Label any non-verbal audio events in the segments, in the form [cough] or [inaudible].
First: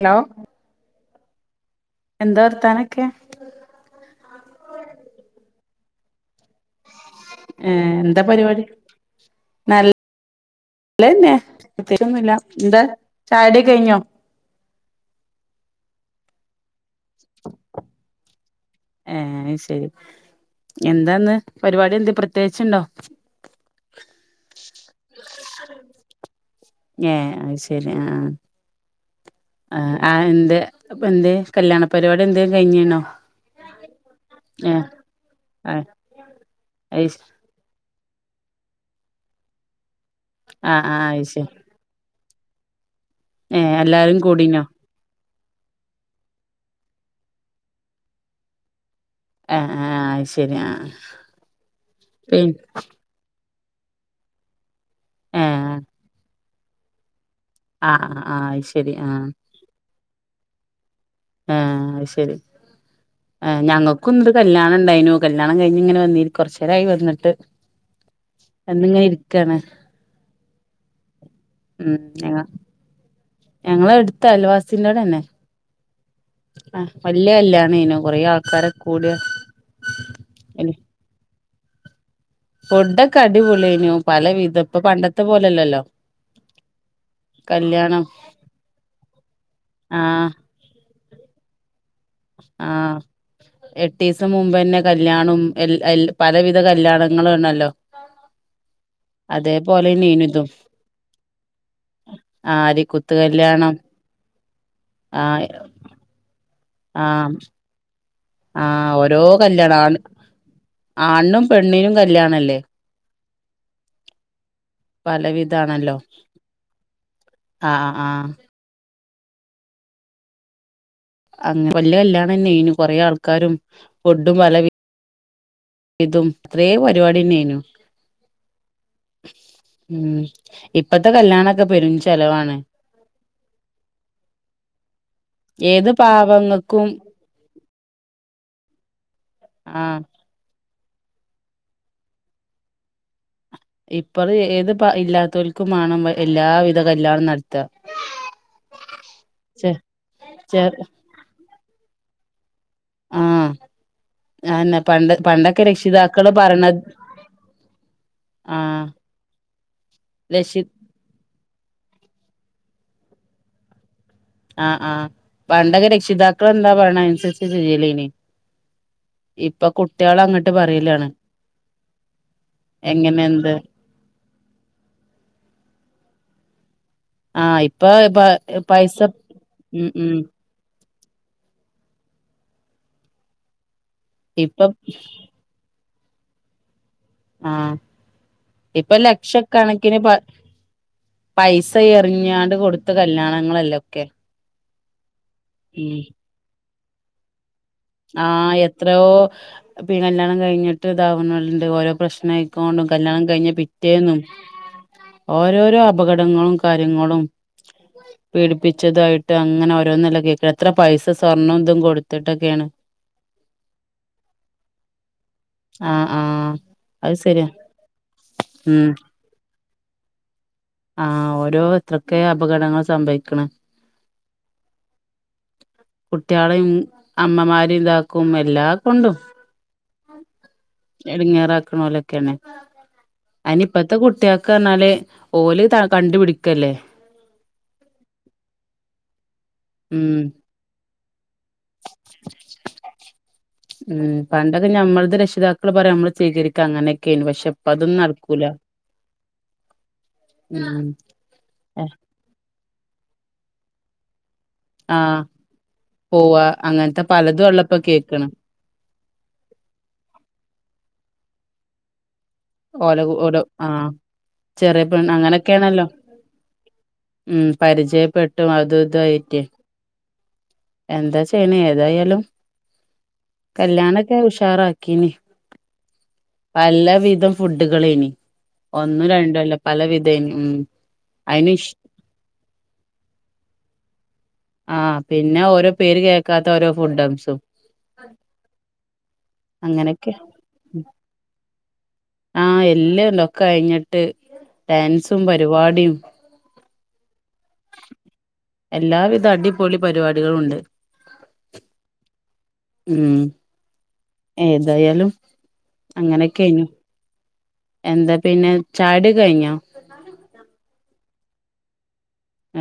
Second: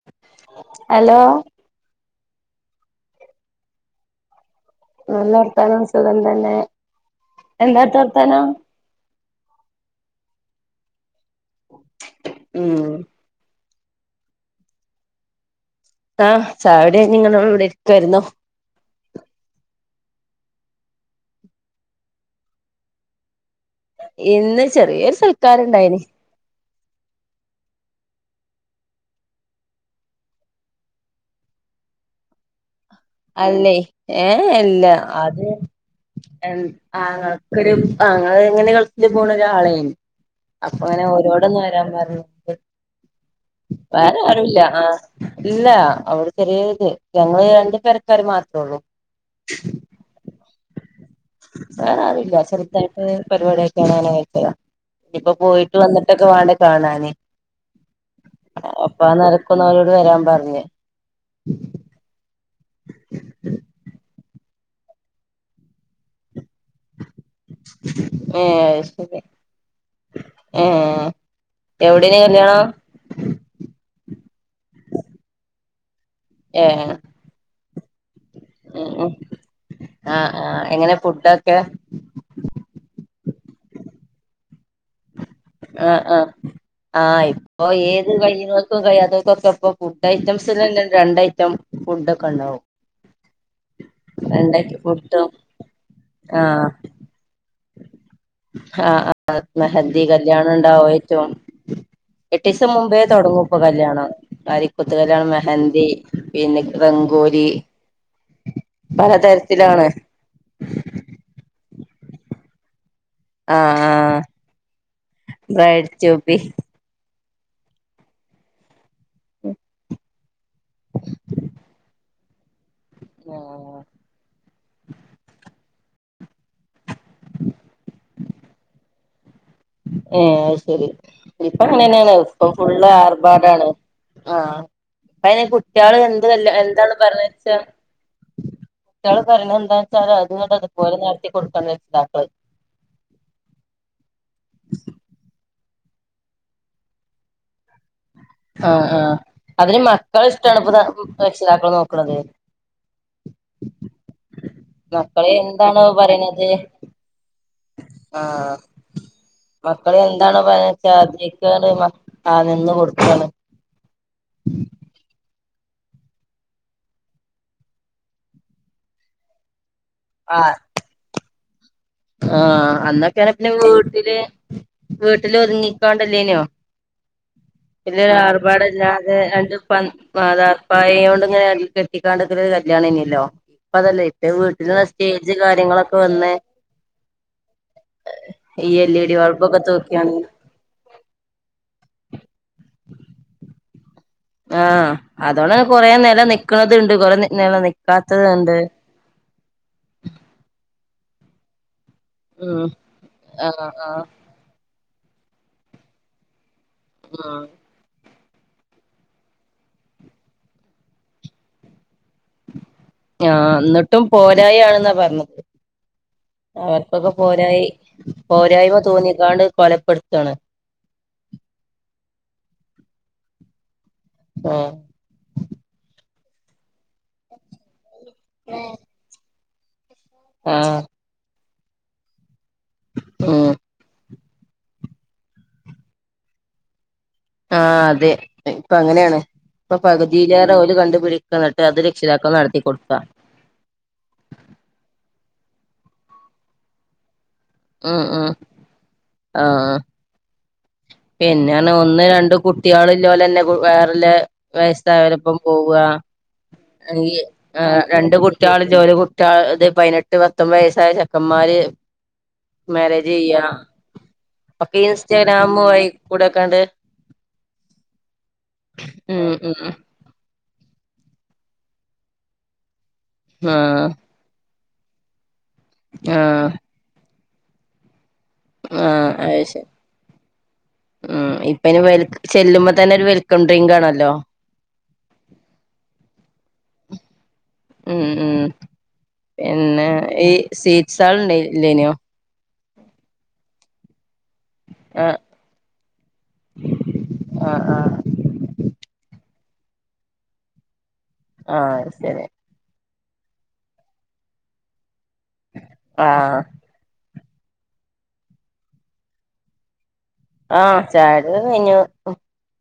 Hello hello എന്താ വർത്താനൊക്കെ? നല്ല വർത്താനം സുഖം തന്നെ എന്താത്തെ വർത്താനം നല്ലെന്നേ പ്രത്യേകിച്ചൊന്നുല്ല ഉം എന്താ ചായടി ഒക്കെ കഴിഞ്ഞോ ആഹ് ചായുടി കഴിഞ്ഞ് ഇങ്ങനെ ഇവിടെ ഇരിക്കായിരുന്നു ഏഹ് ശെരി എന്താന്ന് പരിപാടി എന്ത് പ്രത്യേകിച്ചുണ്ടോ ഇന്ന് ചെറിയൊരു സൽക്കാാര ഇണ്ടായിന്. ഏ അത് ശരി ആ. ആ ആ എന്ത് എന്ത് കല്യാണ പരിപാടി എന്ത് കഴിഞ്ഞണോ. അല്ലേ ഏഹ അല്ല അത് ആ അത് ശ ആങ്ങ. ആ എങ്ങനെ ഗൾഫില് പോണ ഒരാളൊണ്. ആ അപ്പൊ ആ അങ്ങനെ അത് ശരി ഓരോടൊന്നും വരാൻ പറഞ്ഞ് ഏ എല്ലാരും വേറെ ആരുല്ല കൂടീനോ ആ. ഇല്ല അവിടെ ചെറിയ ഇത് ഞങ്ങള് രണ്ട് പിരക്കാര് മാത്രേ ഉള്ളൂ. ആ ആ ആയി ശരി ആ. പി അതില്ല ചെറുതായിട്ട് പരിപാടിയൊക്കെ കാണാന. ഇഞ്ഞ് ഇപ്പോ ഏ ആ പോയിട്ട് വന്നിട്ടൊക്കെ വേണ്ട കാണാന്. ആഹ് ആ ആഹ് ശരി ആഹ. ക്കും അവരോട് വരാൻ പറഞ്ഞ്. ആഹ അ ശരി. ഞങ്ങക്കു ഇന്നരു കല്യാണം ഉണ്ടായിനോ കല്യാണം കഴിഞ്ഞഞ് ഇങ്ങനെന്നി കൊറച്ച നേരായി വന്നിട്ട്. എ എന്നിങ്ങനെ ശരി ഇരിക്കാണ് ഏ ഉം എവിടൊന് ഞങ്ങ കല്യാണം. ഞങ്ങളെ എടുത്ത അയൽവാസന്റെറെോടെ തന്നെ. ഏ അഹ് വല്യ കല്ല്യാണേനു കൊറെേ ആൾക്കാരൊക്കെ കൂടി ആഹ് ആഹ് എങ്ങനെ ഫുഡ്ഡൊക്കെ? ഫുഡ്ഡൊക്കെ അടിപൊള്യേനു, പല വിധം. ഇപ്പ പണ്ട ആഹ് ആഹ്, ആഹ് ഇപ്പൊ കല്യാണം ഏത് കയ്യ്ണോൽക്കും കയ്യാത്തോൽക്കൊക്കെപ്പം ആഹ് ഫുഡ്ഡൈറ്റംസ് സ് ലെന്നെ രണ്ടയ്റ്റം ഫുഡ് ഉണ്ടാവും ആഹ്. എട്ടീസം രണ്ടൈറ്റം മുമ്പെന്നെ ഫുഡും കല്യാണും എൽ എൽ ആ പലവിധ കല്യാണങ്ങളു ആണല്ലോ. [unintelligible] മെഹന്ദി ഇതും കല്യാണം ഇണ്ടാവായ്റ്റും എട്ടീസം മുമ്പേ ആര്യക്കുത്ത് തൊടങ്ങുപ്പം കല്യാണം കല്ല്യാണം. അരിക്കുത്ത് കല്ല്യാണം ആഹ് മെഹൻ ന്ദി പിന്നെ ആഹ് റങ്കോലി ആഹ് ഓരോ കല്ല്യാണം, ആണ് ആണിനും പെണ്ണിനും കല്ല്യാണല്ലേ. ആഹ് ബ്രൈഡ് പലവിധാണല്ലോ ടു ബി. ആഹ് ആ ആഹ്. [unintelligible] അങ്ങ് വല്യ കല്ല്യാണെന്നേനു. കൊറേ ആൾക്കാരും, ആഹ് ഫുഡ്ഡും പലവി ഇതും, ഇത്രേ പരിപാട്യെന്നേനു. ഏഹ് അത് ശരി. കല്യാണൊക്കെ പെരും ഇപ്പങ്ങനേണ്, ഇപ്പം ചെലവാണ് ഫുള്ള് ആർഭാടാണ്. ആഹ്, ഇപ്പയ്ന് ഏത് കുട്ട്യാള് എന്ത്നല്ല പാവങ്ങക്കും എന്താണ് പർഞ്ഞേച്ചാ കുട്ട്യാള് പറിണെ ആഹ് എന്താച്ചാല് അത്ങ്ങട്ട് അതുപോലെ നടത്തി കൊടുക്കാണ് രക്ഷിതാക്കള്. ഇപ്പള് ഏത് പ ഇല്ലാത്തോൽക്കും മാണം എല്ലാവിധ കല്യാണും നട്ത്ത. ആഹ് ആഹ്. അതിന് മക്കളെ ഇഷ്ടാണ് ചെ ഇപ്പൊ രക്ഷിതാക്കള് നോക്ക്ണത്. ആഹ് അതെന്നെ പണ്ട് മക്കള് പണ്ടൊക്കെ എന്താണോ രക്ഷിതാക്കള് പറിണത് പറയണ ആഹ്, മക്കള് എന്താണോ രക്ഷി പറിണ [unintelligible] ക്കാണ് മ ആഹ് നിന്ന് കൊട്ക്കാണ്. ആഹ് ആഹ്. പണ്ടൊക്കെ രക്ഷിതാക്കള് എന്താ പറിണെ അയ്നൻസര്ച്ച് ചെയ്യലേനി. ഇപ്പൊ കുട്ട്യാളങ്ങട്ട് ആഹ് പറയലാണ്. ആഹ്, എങ്ങനെ അന്നൊക്കേർഞ്ഞ പിന്നെ എന്ത് വീട്ടില് വീട്ടില് ഒതുങ്ങിക്കാണ്ടല്ലേന്യോ. ആഹ് ഇപ്പൊ പ പൈസ വല്യൊരാർഭാടല്ലാതെ ഉം ഉം [unintelligible] പായോണ്ട്ങ്ങനെ അടീകെട്ടിക്കാണ്ടൊക്കൊര് കല്ല്യാണേന്യെല്ലോ. ഇപ്പതല്ല, ഇപ്പ ഇപ്പം വീട്ടില് സ്റ്റേജ് ജ്ജ് കാര്യങ്ങളൊക്കെ വന്ന്േ. ആഹ് ഈ ഇപ്പ എൽ ഇ ഡി ബൾബൊക്കെ ലക്ഷക്കണക്കിന് തൂക്കിയാണ് പ പൈസ എറിഞ്ഞാണ്ട് കൊടുത്ത കല്യാണങ്ങളല്ലൊക്കെ. ആഹ്, അതോണ്ടെന്നെ കൊറെേ നെല നിക്ക്ണത്ണ്ട്, കൊറേ നി നെല നി ആഹ് എത്രയോ പി കല്യാണം കഴിഞ്ഞിട്ട് ഇതാവ്ണോല്ണ്ട് ഓരോ പ്രശ് ഉം നയ്ക്കോണ്ടും, കല്ല്യാണം കഴിഞ്ഞ ആഹ് ആഹ് പിറ്റേന്നും ഓരോരോ അപകടങ്ങളും കാര്യങ്ങളും ഉം പീഡപ്പിച്ചതായിട്ട് അങ്ങനെ ഓരോന്നല്ലെ കേക്ക, എത്ര പൈസ സ്വർണ്ണും തും കൊട്ത്ത്ട്ടൊക്കേണ് ആഹ് ന്ന്ട്ടും പോരായാണ്ന്നാ പർഞ്ഞ ആഹ് ആഹ് അവർക്കൊക്കെ അത് ശരിയാ പോരായി, പോരായ്മ ഉം തോന്നിക്കാണ്ട് കൊലപ്പെട്ത്താണ്. ആഹ് ഓരോ എത്രൊക്കേ അപകടങ്ങള് സംഭവിക്ക്ണ്. ആഹ് കുട്ട്യാളിം അമ്മമാരിം ഇതാക്കും എല്ലാ കൊണ്ടും ആഹ് എട്ങ്ങേറാക്ക്ണോലൊക്കേണ്. ഉം അയ്നിപ്പത്തെ കുട്ട്യാ ക്കർഞ്ഞാല് ഓല് ത കണ്ടുപിടിക്കല്ലേ. ആ അതെ ഇപ്പൊ അങ്ങനെയാണ് ഇപ്പൊ ഉം പകുതിയിലേറെ ഓല് കണ്ടുപിടിക്കാണ് അത് രക്ഷിതാക്കൾ നടത്തി കൊടുത്ത ഉം പണ്ടൊക്കെ ഞമ്മൾടെ രക്ഷിതാക്കൾ പറയും നമ്മൾ സ്വീകരിക്കാ അങ്ങനെയൊക്കെയ്നു പക്ഷെ ഇപ്പൊ അതൊന്നും ഉം ഉം നടക്കൂല ആഹ് ഉം പിന്നെയാണ് ഒന്ന് രണ്ട് കുട്ടികള് ഇല്ലോല് തന്നെ വേറെല്ല ആഹ് വയസ്സായാരൊപ്പം പോവാ പോവാ അങ്ങനത്തെ അല്ലെങ്കി പലതും ഏ ഉള്ളപ്പോ രണ്ട് കേക്കണ് കു ട്ടിയാള് ഇല്ലോല് കുട്ടിയാള് ഇത് പതിനെട്ട് പത്തൊമ്പത് വയസ്സായ ചെക്കന്മാര് ഓല മാരേജ് കു ചെയ്യ ഓലോ ആ ഒക്കെ ചെറിയ പെണ്ണ് അങ്ങനെ ഇൻസ്റ്റഗ്രാം വഴി ക്കേയാണല്ലോ കൂടെക്കണ്ട് ഉം പരിചയപ്പെട്ടും അതും ഇതും ഉം ആയിട്ടേ ഉം എന്താ ചെയ്യ്ണെ ഏതായാലും ആഹ് കല്യാണ ക്കെ ഉഷാറ് ആക്കീനി ആ എല്ല വിധം ഫുഡുകളെയ്നി ഒന്നും ആഹ് അത് രണ്ടും അല്ല ശരി പല വിതെയ്നി ഉം ഉം അയിന് ഇഷ് ഇപ്പയ്ന് വെൽ ചെല്ലുമ്പോ തന്നെ ഒരു വെൽക്കം ഡ്രിങ്ക് ആണല്ലോ ആ പിന്നെ ഓരോ പേര് കേൾക്കാത്ത ഓരോ ഫുഡംസും ഉം ഉം പിന്നെ അങ്ങനെയൊക്കെ ഈ സ്വീറ്റ്സ്കാള് ഉണ്ടാ ഇല്ലേനേ ആ എല്ലാംണ്ടൊക്കെ കഴിഞ്ഞിട്ട് ആഹ് ഡാൻസും പരിപാടിം ആഹ് ആഹ് എല്ലാവിധ അടിപൊളി പരിപാടികളും ഉണ്ട് ആത് ശരി ഉം ഏതായാലും ആഹ് അങ്ങനെയൊക്കെയിഞ്ഞു എന്താ പിന്നെ ചായ കുടി കഴിഞ്ഞോ ആ ചായ കുടിക്കെ കഴിഞ്ഞു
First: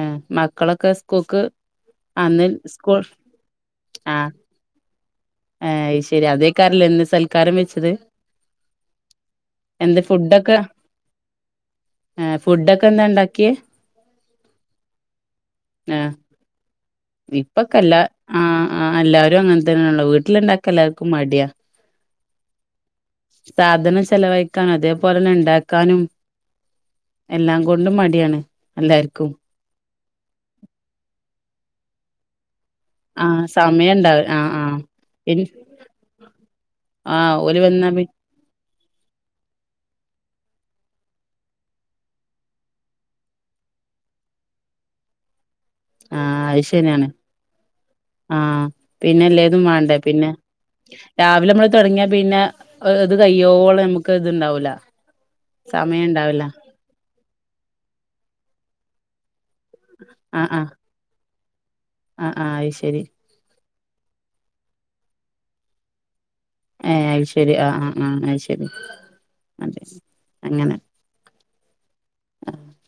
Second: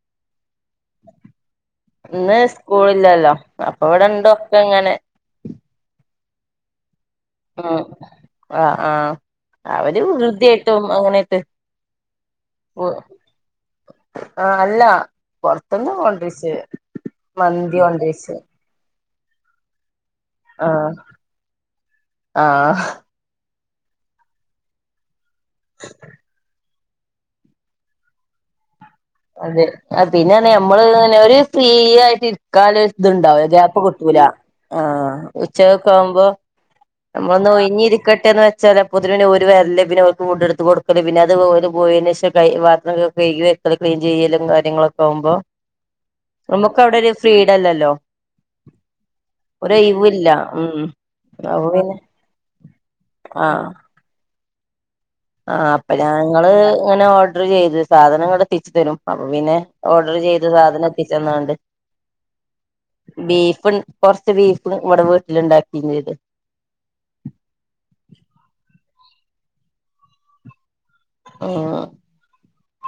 ഉം മക്കളൊക്കെ സ്കൂക്ക് ഇന്ന് സ്കൂള് ഇല്ലല്ലോ അപ്പൊ ഇവടെ ഉണ്ട് ഒക്കെ ഇങ്ങനെ ആ അത് ശരി അതേക്കാരല്ലേ ഇന്ന് സൽ ഉം ആ ആ എന്താ അവര് വൃദ്ധി ഫുഡൊക്കെ ആയിട്ടും അങ്ങനെയിട്ട് ഏഹ് ഫുഡൊക്കെ എന്താ ഉണ്ടാക്കിയെ ആ അല്ല പൊറത്ത്ന്ന് ഏഹ് കൊണ്ട്രിച്ച് മന്തി ഇപ്പൊക്കെല്ല കൊണ്ട്രിച്ച് ആ ആ എല്ലാരും അങ്ങൻ തന്നെയാണല്ലോ വീട്ടില്ണ്ടാക്ക ആഹ് എല്ലാർക്കും മടിയാ ആഹ് സാധനം ചെലവഴിക്കാനും അതേ പോലെന്നെ ഉണ്ടാക്കാനും എല്ലാം കൊണ്ടും മടിയാണ് എല്ലാർക്കും അതെ അ പിന്നെ നമ്മള് അങ്ങനെ ഒരു ഫ്രീ ആയിട്ട് ഇരിക്കാലോ ആ ഇതുണ്ടാവുല്ല ഗ്യാപ്പ് സമയം കിട്ടൂല ഉണ്ടാവ ആ പി ഉച്ചകൊക്കെ ആവുമ്പോ ആ നമ്മള് ഒന്ന് ഓല് വന്നാ പി ഒഴിഞ്ഞിരിക്കട്ടെ എന്ന് ചെലപ്പോത്തിന് പിന്നെ ഓര് വര്‌ല്ല് പിന്നെ ഓൽക്ക് ഫുഡ് എടുത്ത് കൊടുക്കല് പിന്നെ അത് ഓല് പോയതിന് ശേഷം കൈ പാത്രൊക്കെ കഴുകി അടുക്കള ക്ലീൻ ചെയ്യലും കാര്യങ്ങളൊക്കെ ആവുമ്പോ ആ അത് നമുക്ക് അവിടെ ശരിയാണ് ഒരു ഫ്രീഡല്ലല്ലോ ആ പിന്നെല്ലേതും വേണ്ടേ ഒരൊഴിവില്ല പിന്നെ ഉം രാവിലെ നമ്മള് തുടങ്ങിയാ പിന്നെ ഇത് കയ്യോളം നമുക്ക് ഇത്ണ്ടാവൂല ആ അപ്പൊ സമയം ഉണ്ടാവില്ല ഞങ്ങള് ഇങ്ങനെ ഓർഡർ ചെയ്ത് സാധനം ഇങ്ങട്ട് എത്തിച്ചു തരും അപ്പൊ പിന്നെ ഓർഡർ ചെയ്ത് സാധനം എത്തിച്ച് തന്നാണ്ട് ആഹ് ആഹ് അയ് ശരി ബീഫ് കൊർച്ച് ബീഫ് ഇവടെ വീട്ടില് ണ്ടാക്കിം ചെയ്ത് ഏഹ് അയ്ശരി ആ ആ ആഹ് അയ് ശരി അതെ അങ്ങനെ ആ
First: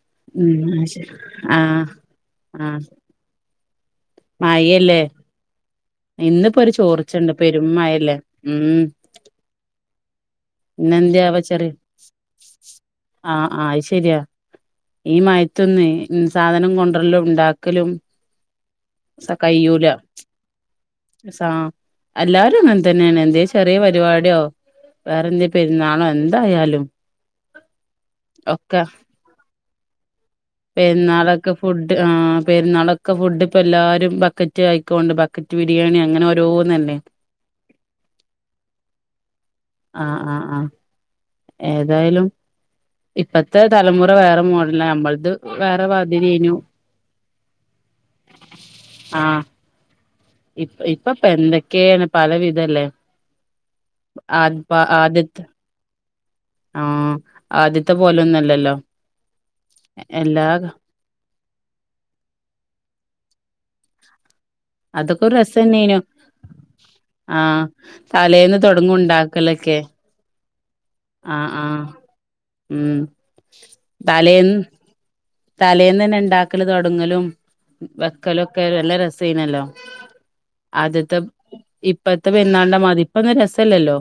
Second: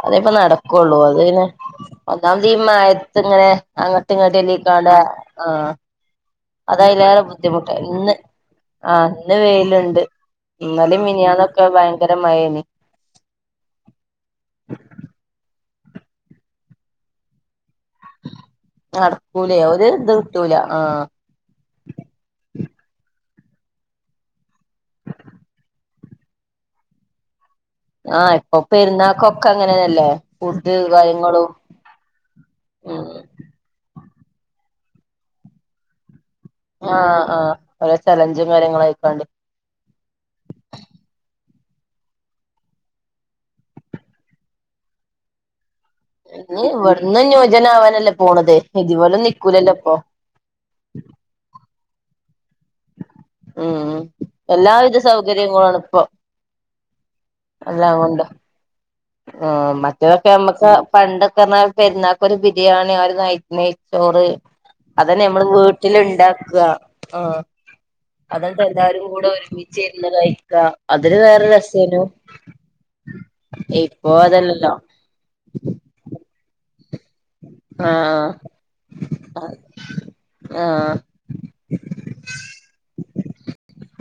അതേപ്പ ഉം ആ നടക്കൊള്ളു ശരി അത്പിന്നെ ആ ഒന്നാമതീ ആ മയ ത്ത് ങ്ങനെ അങ്ങട്ട് ഇങ്ങട്ടെല്ലിക്കാണ്ട് മഴയല്ലേ ആ ഇന്നിപ്പോ ഒരു അതയ്ലേറെ ചോർച്ചണ്ട് പെരും ബുദ്ധിമുട്ട ഇന്ന് മഴല്ലേ ഉം ആ ഇന്ന് വെയ്ല്ണ്ട് ഇന്നലേം ഇന്നെന്താവോ മിനിയാന്നൊക്ക ചെറിയ ഭയങ്കര മഴേനി ആഹ് ആഹ് അത് ശെരിയാ ഈ മയത്ത്ന്ന് സാധനം കൊണ്ട്രലും ണ്ടാക്കലും നടക്കൂലേ ഒരു ഇത് കിട്ടൂല ആഹ് സാ എല്ലാരും അങ്ങൻത്തെന്നേണ് എന്തേലും ചെറിയ പരിപാടിയോ വേറെന്തേ പെര്ന്നാളോ എന്തായാലും ആ ഇപ്പൊ പെരുന്നാക്കൊക്കെ അങ്ങനെന്നല്ലേ ഫുഡ് കാര്യങ്ങളും പെര്ന്നാളൊക്കെ ഫുഡ് ആ ഉം പെര്ന്നാളൊക്കെ ഫുഡ് ഇപ്പ എല്ലാരും ബക്കറ്റ് ആയിക്കോണ്ട് ബക്കറ്റ് ബിരിയാണി അങ്ങനെ ഓ ആഹ് ആഹ് ഓരോ ചലഞ്ചും കാര്യങ്ങളും ആയിക്കാണ്ട്‌ ആഹ് ആഹ് ആഹ് ഏതായാലും ഇപ്പത്തെ തലമുറ വേറെ മോഡല നമ്മളത് വേറെ വാ ഇനി ഇവിട്ന്നും ന്യൂജനാവാനല്ലേ പോണത് ഇതുപോലെ ആഹ് നിക്കൂലല്ലൊപ്പൊ ഇപ്പ ഇപ്പപ്പൊന്തൊക്കെണ് പലവിധല്ലേ ആത് പ്പ ആദ്യത്ത് പ്പോണപ്പൊ ആ ആദ്യത്തെ പോലൊന്നല്ലല്ലോ ആ മറ്റേതൊക്കെ എല്ലാ ഞമ്മക്ക് പണ്ടൊക്കെ ന്ന് പർഞ്ഞ പെര്ന്നാക്കൊര് ബിരിയാണി ആ ഒരു നൈറ്റ്‌ നെയ് ച്ചോറ് അതൊക്കെ അതെന്നെ ഒരു നമ്മള് രസന്നേനു വീട്ടില്ണ്ടാക്ക ആ തലേന്ന് അതെന്നെ തൊടങ്ങും എല്ലാരും കൂടെ ഉണ്ടാക്കലൊക്കെ ഒരുമിച്ച് ന്ന് കഴിക്ക അതൊരു ആ വേറൊരു ആ രസേനു ഉം ഇപ്പൊ അതല്ലല്ലോ തലേന്നെന്നെ ണ്ടാക്കല് തൊടങ്ങലും ആഹ് വെക്കലൊക്കെ നല്ല രസെനല്ലോ ആഹ് അദ്യത്തെ ഇപ്പത്തെ പെരുന്നാൾ ന്റെ മാതിരി ഇപ്പൊന്നും രസല്ലല്ലോ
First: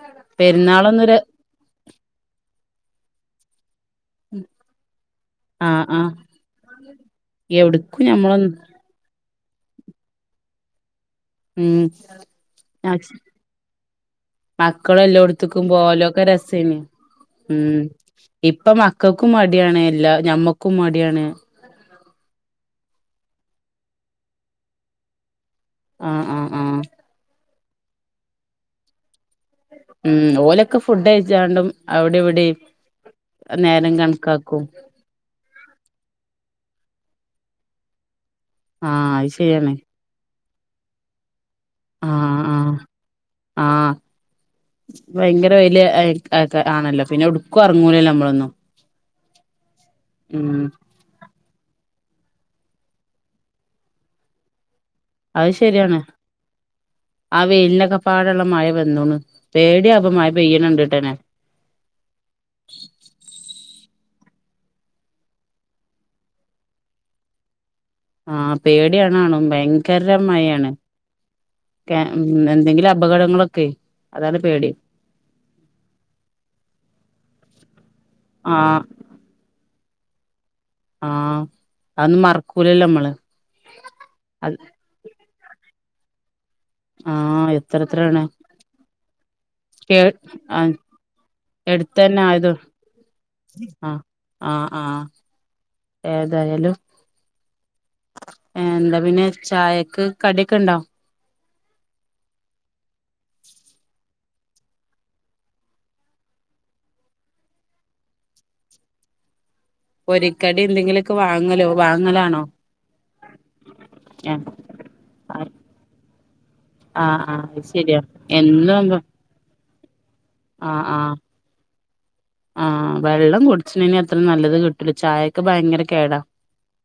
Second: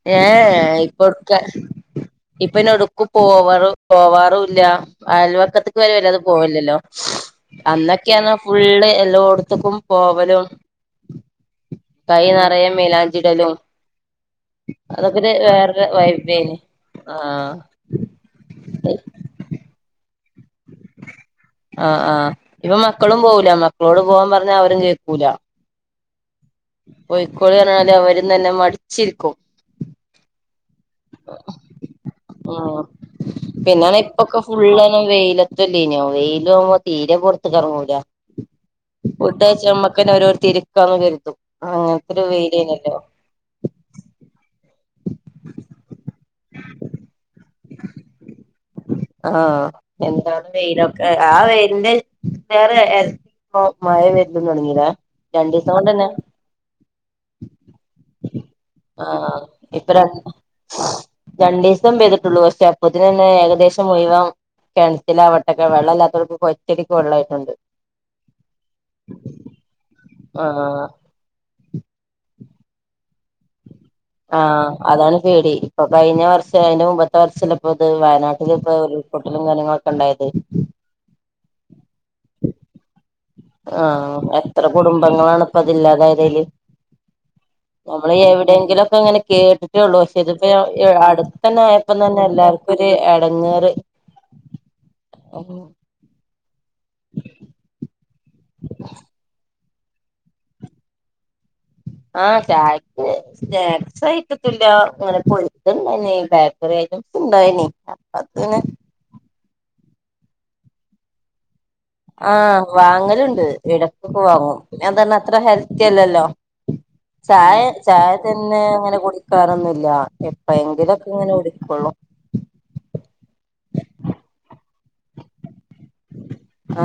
ഏഹ് ഏഹ് പെരുന്നാളൊന്നും ര ഇപ്പൊട്ക്ക ഇപ്പയ്ന് എവ്ട്ക്കും പോവറ് പോവാറൂല്ല ആ അയൽവക്കത്ത്ക്ക് വെരെ ആ വെല്ലാതെ പോവൽല്ലല്ലോ എവിടക്കും അന്നൊക്കെർഞാ ഞമ്മളൊന്നും ഫുള്ള് എല്ലോട്ത്ത്ക്കും പോവലും ഉം കൈ നെറയെ അ മൈലാഞ്ചിടലും മക്കളും അതൊക്കെ ഒരു എല്ലോട്ത്ത്ക്കും വേറൊരു പോവലും ഒക്കെ വൈബേനി രസേനി ആഹ് ഉം ഇപ്പം മക്കക്കും മടിയാണ് എല്ലാ ഞമ്മക്കും മടിയാണ് ആഹ് ആഹ് ഇപ്പൊ മക്കളും പോവൂല മക്കളോട് പോവാൻ പർഞ്ഞാ അവരും കേക്കൂല ആ ആ ആ പൊയ്ക്കോളിന്ന് പർഞ്ഞാല് അവരും തന്നെ മടിച്ചിരിക്കും ഉം ഓലൊക്കെ ഫുഡ് കഴിച്ചാണ്ടും അവടെ ഇവടിം ഉം നേരം കൺക്കാക്കും പ്പം വെയിലത്തല്ലേനോ വെയിലും ആവുമ്പോ തീരെ പൊർത്ത്ക്കെർങ്ങൂല ആഹ് അത് ഫുഡയ്ച്ച് ശരിയാണ് ഞമ്മക്കെന്നെ ഓരോര്ത്ത് ഇരിക്കാന്ന് കെര്തും അങ്ങൻത്തൊരു വെയിലേനല്ലോ ആ വയങ്കര വെയ്ല് ആയ് അതൊക്കെ ആണല്ലോ പിന്നെ എവ്ട്ക്കും എറങ്ങൂലല്ലോ നമ്മളൊന്നും ഉം ക്കെ ആ വെയ്ല്ന്റെ ഏറെ എര് പ്പോ മയ വെര്ലും തൊടങ്ങി ലേ അത് രണ്ടീസം ശരിയാണ് കൊണ്ടെന്നെ ആ വെയ്നൊക്കെപ്പാടെള്ള മഴ വന്നുന്ന് ആഹ് ഇപ്പൊ പേട്യ പ്പ രണ്ട് മഴ പെയ്യണണ്ട്ട്ടെന്നെ രണ്ടീസം പെയ്തിട്ടുള്ളൂ. പക്ഷെ അപ്പോത്തിനന്നെ ഏകദേശം മുഴുവൻ കെൺറ്റിലാവട്ടക്കെ വെള്ളല്ലാത്തവർക്ക് ഒറ്റടിക്ക് വെള്ളയിട്ടുണ്ട്. ആഹ് പേടിയാണാണും ഭയങ്കര മഴയാണ്. ആഹ് ഒക്കെ ഉം എന്തെങ്കിലും അപകടങ്ങളൊക്കെയ് ആഹ് അതാണ് പേടി. ഇപ്പൊ കഴിഞ്ഞ വർഷം അതിന്റെ മുമ്പത്തെ വർഷല്ലെ ഇപ്പ ഇത് വയനാട്ടില് ഇപ്പൊ ആഹ് ഒരു പൊട്ടലും കാര്യങ്ങളൊക്കെ ഉണ്ടായത്. ആഹ് അതൊന്നും മറക്കൂലല്ലൊ നമ്മള്. ആഹ് അത് എത്ര കുടുംബങ്ങളാണ് ഇപ്പ അതില്ലാതായതയില്. ആഹ് എത്ര നമ്മള് ഈ എത്രയാണ് എവിടെയെങ്കിലും ഒ ഇപ്പ ഇങ്ങനെ കേട്ടിട്ടേ ഉള്ളൂ കേ പക്ഷെ ഇതിപ്പോ ആഹ് ഈ ഏഹ് അടുത്തന്നെ ആയപ്പം എടുത്തന്നെ തന്നെ ആയത് എല്ലാവർക്കും ഒരു എടങ്ങേറ്. ആഹ് ആഹ് ഉം ഏതായാലും. [inaudible] ഏന്താ പിന്നെ. ചായക്ക് കടിയൊക്കെ ഇണ്ടോ? ആഹ് ചായക്ക് സ്നാക്സായിട്ടെത്തുല്ല. അങ്ങനെ പൊരിക്കണ്ടയിനേ ബേ ക്കേറി ഐറ്റംസ് ഇണ്ടായനി. അത് ഇങ്ങൻ പൊരിക്കടി എന്തെങ്കിലൊക്കെ വാങ്ങലോ വാങ്ങലാണോ ആഹ് വാങ്ങലുണ്ട്. ഇടക്കൊക്കെ ആഹ് വാങ്ങും. പിന്നെ അത് അർഞ്ഞാ അത്ര ആഹ് ഹെൽത്തിയല്ലല്ലോ. ആഹ് ചായ അത് ശരിയാ ചായ തന്നെ എന്നും അങ്ങനെ കുടി ക്കറൊന്നുല്ല. എപ്പ ആഹ് ഴെങ്കിലും ഒക്കെ ആഹ് ഇങ്ങനെ കുടിക്കൊള്ളൂ. ആഹ് വെള്ളം കുടിച്ചിണ്ന് എത്ര നല്ലത് കിട്ടൂല. ചായൊക്കെ ഭയങ്കര കേടാ.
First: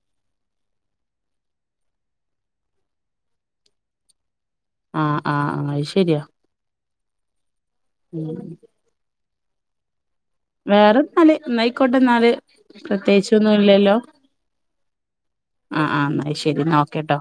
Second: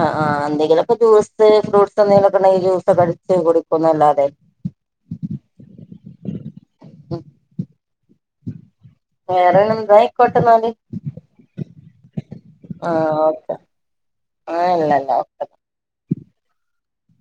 ആഹ് ആഹ് എന്തെങ്കിലൊക്കെ ജൂസ് ഫ്രൂട്ട്സ് എന്തെങ്കിലൊക്കെ ഉണ്ടെങ്കി ജ്യൂസ് ഒക്കെ അടിച്ച് കുടിക്കുന്നല്ലാതെ ആഹ് ആഹ് ആഹ് അത് ശരിയാ ഉം വേറെ [unintelligible] ന്തായി വേറെന്നാല് ന്നായിക്കോട്ടെന്നാല്. പ്രത്യേകിച്ചൊന്നും ഇല്ലല്ലോ. ഏഹ് ഇല്ലല്ല. ആഹ് ആഹ് എന്നാ ശരി എന്ന ഓക്കെ ട്ടോ.